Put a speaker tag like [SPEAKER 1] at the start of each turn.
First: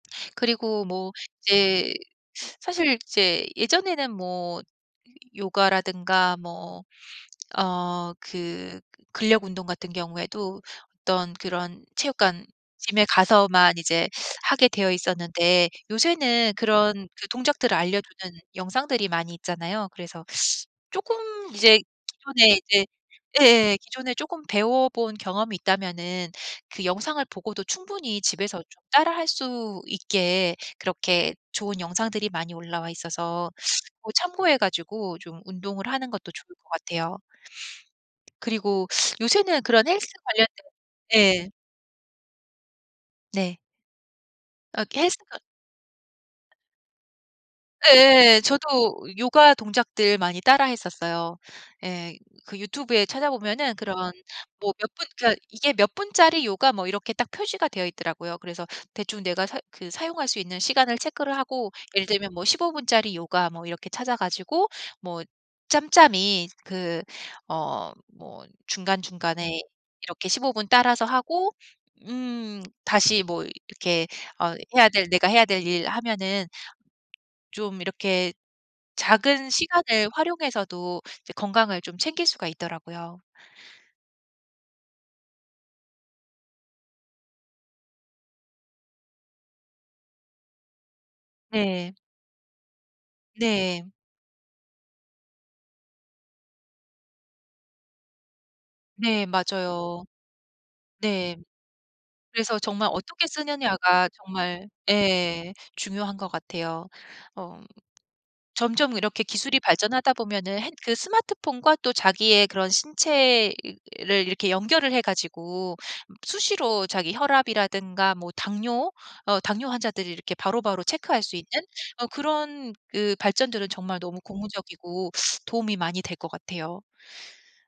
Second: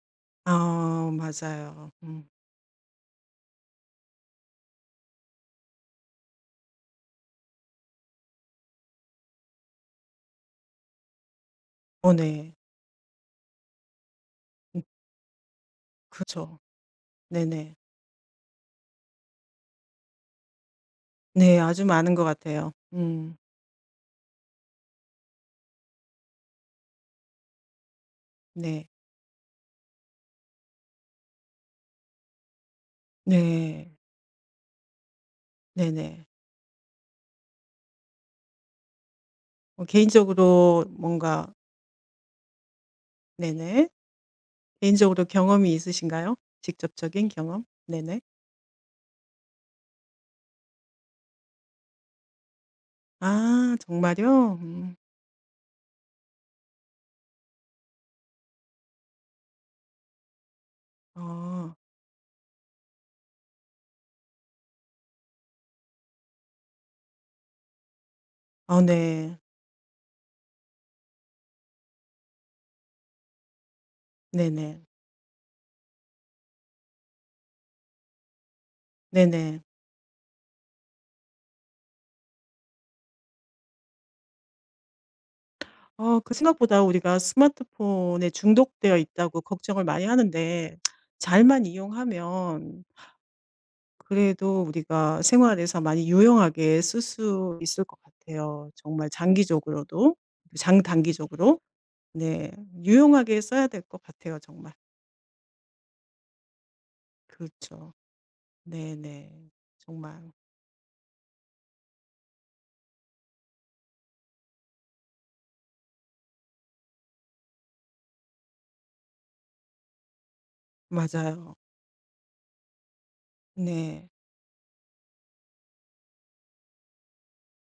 [SPEAKER 1] 그리고
[SPEAKER 2] 어
[SPEAKER 1] 뭐
[SPEAKER 2] 맞아요.
[SPEAKER 1] 이제
[SPEAKER 2] 음.
[SPEAKER 1] 사실 이제 예전에는 뭐 요 요가라든가 뭐 어 그 근력 운동 같은 경우에도 어떤 그런
[SPEAKER 2] 어
[SPEAKER 1] 체육관
[SPEAKER 2] 네.
[SPEAKER 1] gym에 가서만 이제 하게
[SPEAKER 2] 음.
[SPEAKER 1] 되어 있었는데 요새는
[SPEAKER 2] 그쵸.
[SPEAKER 1] 그런 그 동작들을
[SPEAKER 2] 네네.
[SPEAKER 1] 알려주는 영상들이 많이 있잖아요. 그래서 쪼끔
[SPEAKER 2] 네.
[SPEAKER 1] 이제
[SPEAKER 2] 아주 많은 것
[SPEAKER 1] 기존에
[SPEAKER 2] 같아요.
[SPEAKER 1] 이제
[SPEAKER 2] 음.
[SPEAKER 1] 예예예 기존에 조금 배워본 경험이 있다면은 그 영상을 보고도 충분히 집에서 좀
[SPEAKER 2] 네.
[SPEAKER 1] 따라 할 수 있게 그렇게 좋은 영상들이 많이 올라와 있어서
[SPEAKER 2] 네.
[SPEAKER 1] 뭐 참고해 가지고 좀 운동을 하는
[SPEAKER 2] 네네.
[SPEAKER 1] 것도 좋을 것 같아요. 그리고 요새는
[SPEAKER 2] 어
[SPEAKER 1] 그런 헬스 관련된
[SPEAKER 2] 개인적으로
[SPEAKER 1] 예.
[SPEAKER 2] 뭔가
[SPEAKER 1] 네.
[SPEAKER 2] 네네.
[SPEAKER 1] 어
[SPEAKER 2] 개인적으로
[SPEAKER 1] 헬스가
[SPEAKER 2] 경험이 있으신가요? 직접적인 경험? 네네.
[SPEAKER 1] 예예예. 저도 요가 동작들 많이 따라 했었어요. 예. 그 유튜브에 찾아보면은
[SPEAKER 2] 아
[SPEAKER 1] 그런
[SPEAKER 2] 정말요?
[SPEAKER 1] 뭐 몇
[SPEAKER 2] 음.
[SPEAKER 1] 분 그니까 이게 몇 분짜리 요가 뭐 이렇게 딱 표시가 되어 있더라고요. 그래서 대충 내가 사 그 사용할 수 있는 시간을 체크를 하고
[SPEAKER 2] 어.
[SPEAKER 1] 예를 들면 뭐 15 분짜리 요가 뭐 이렇게 찾아 가지고 뭐 짬짬이 그 어 뭐
[SPEAKER 2] 어 네.
[SPEAKER 1] 중간중간에 이렇게 15 분 따라서 하고 음 다시 뭐 이렇게 어
[SPEAKER 2] 네네.
[SPEAKER 1] 해야 될 내가 해야 될 일 하면은 좀 이렇게 작은
[SPEAKER 2] 네네.
[SPEAKER 1] 시간을 활용해서도 이제 건강을 좀 챙길 수가 있더라고요.
[SPEAKER 2] 아 그 생각보다 우리가 스마트폰에 중독되어 있다고 걱정을 많이 하는데 잘만
[SPEAKER 1] 네.
[SPEAKER 2] 이용하면
[SPEAKER 1] 네.
[SPEAKER 2] 그래도 우리가 생활에서 많이 유용하게 쓸 수 있을 것 같아요. 정말
[SPEAKER 1] 네. 맞아요.
[SPEAKER 2] 장기적으로도
[SPEAKER 1] 네.
[SPEAKER 2] 장단기적으로. 네.
[SPEAKER 1] 그래서 정말 어떻게
[SPEAKER 2] 유용하게 써야 될 것
[SPEAKER 1] 쓰느냐가
[SPEAKER 2] 같아요
[SPEAKER 1] 정말
[SPEAKER 2] 정말.
[SPEAKER 1] 예 중요한 것 같아요. 엄
[SPEAKER 2] 그렇죠.
[SPEAKER 1] 점점 이렇게
[SPEAKER 2] 네네.
[SPEAKER 1] 기술이 발전하다
[SPEAKER 2] 정말.
[SPEAKER 1] 보면은 핸 그 스마트폰과 또 자기의 그런 신체를 이렇게 연결을 해 가지고 수시로 자기 혈압이라든가 뭐 당뇨 어 당뇨 환자들이 이렇게 바로바로 체크할 수 있는
[SPEAKER 2] 맞아요.
[SPEAKER 1] 어 그런 그 발전들은 정말
[SPEAKER 2] 네.
[SPEAKER 1] 너무 고무적이고 도움이 많이 될 것 같아요.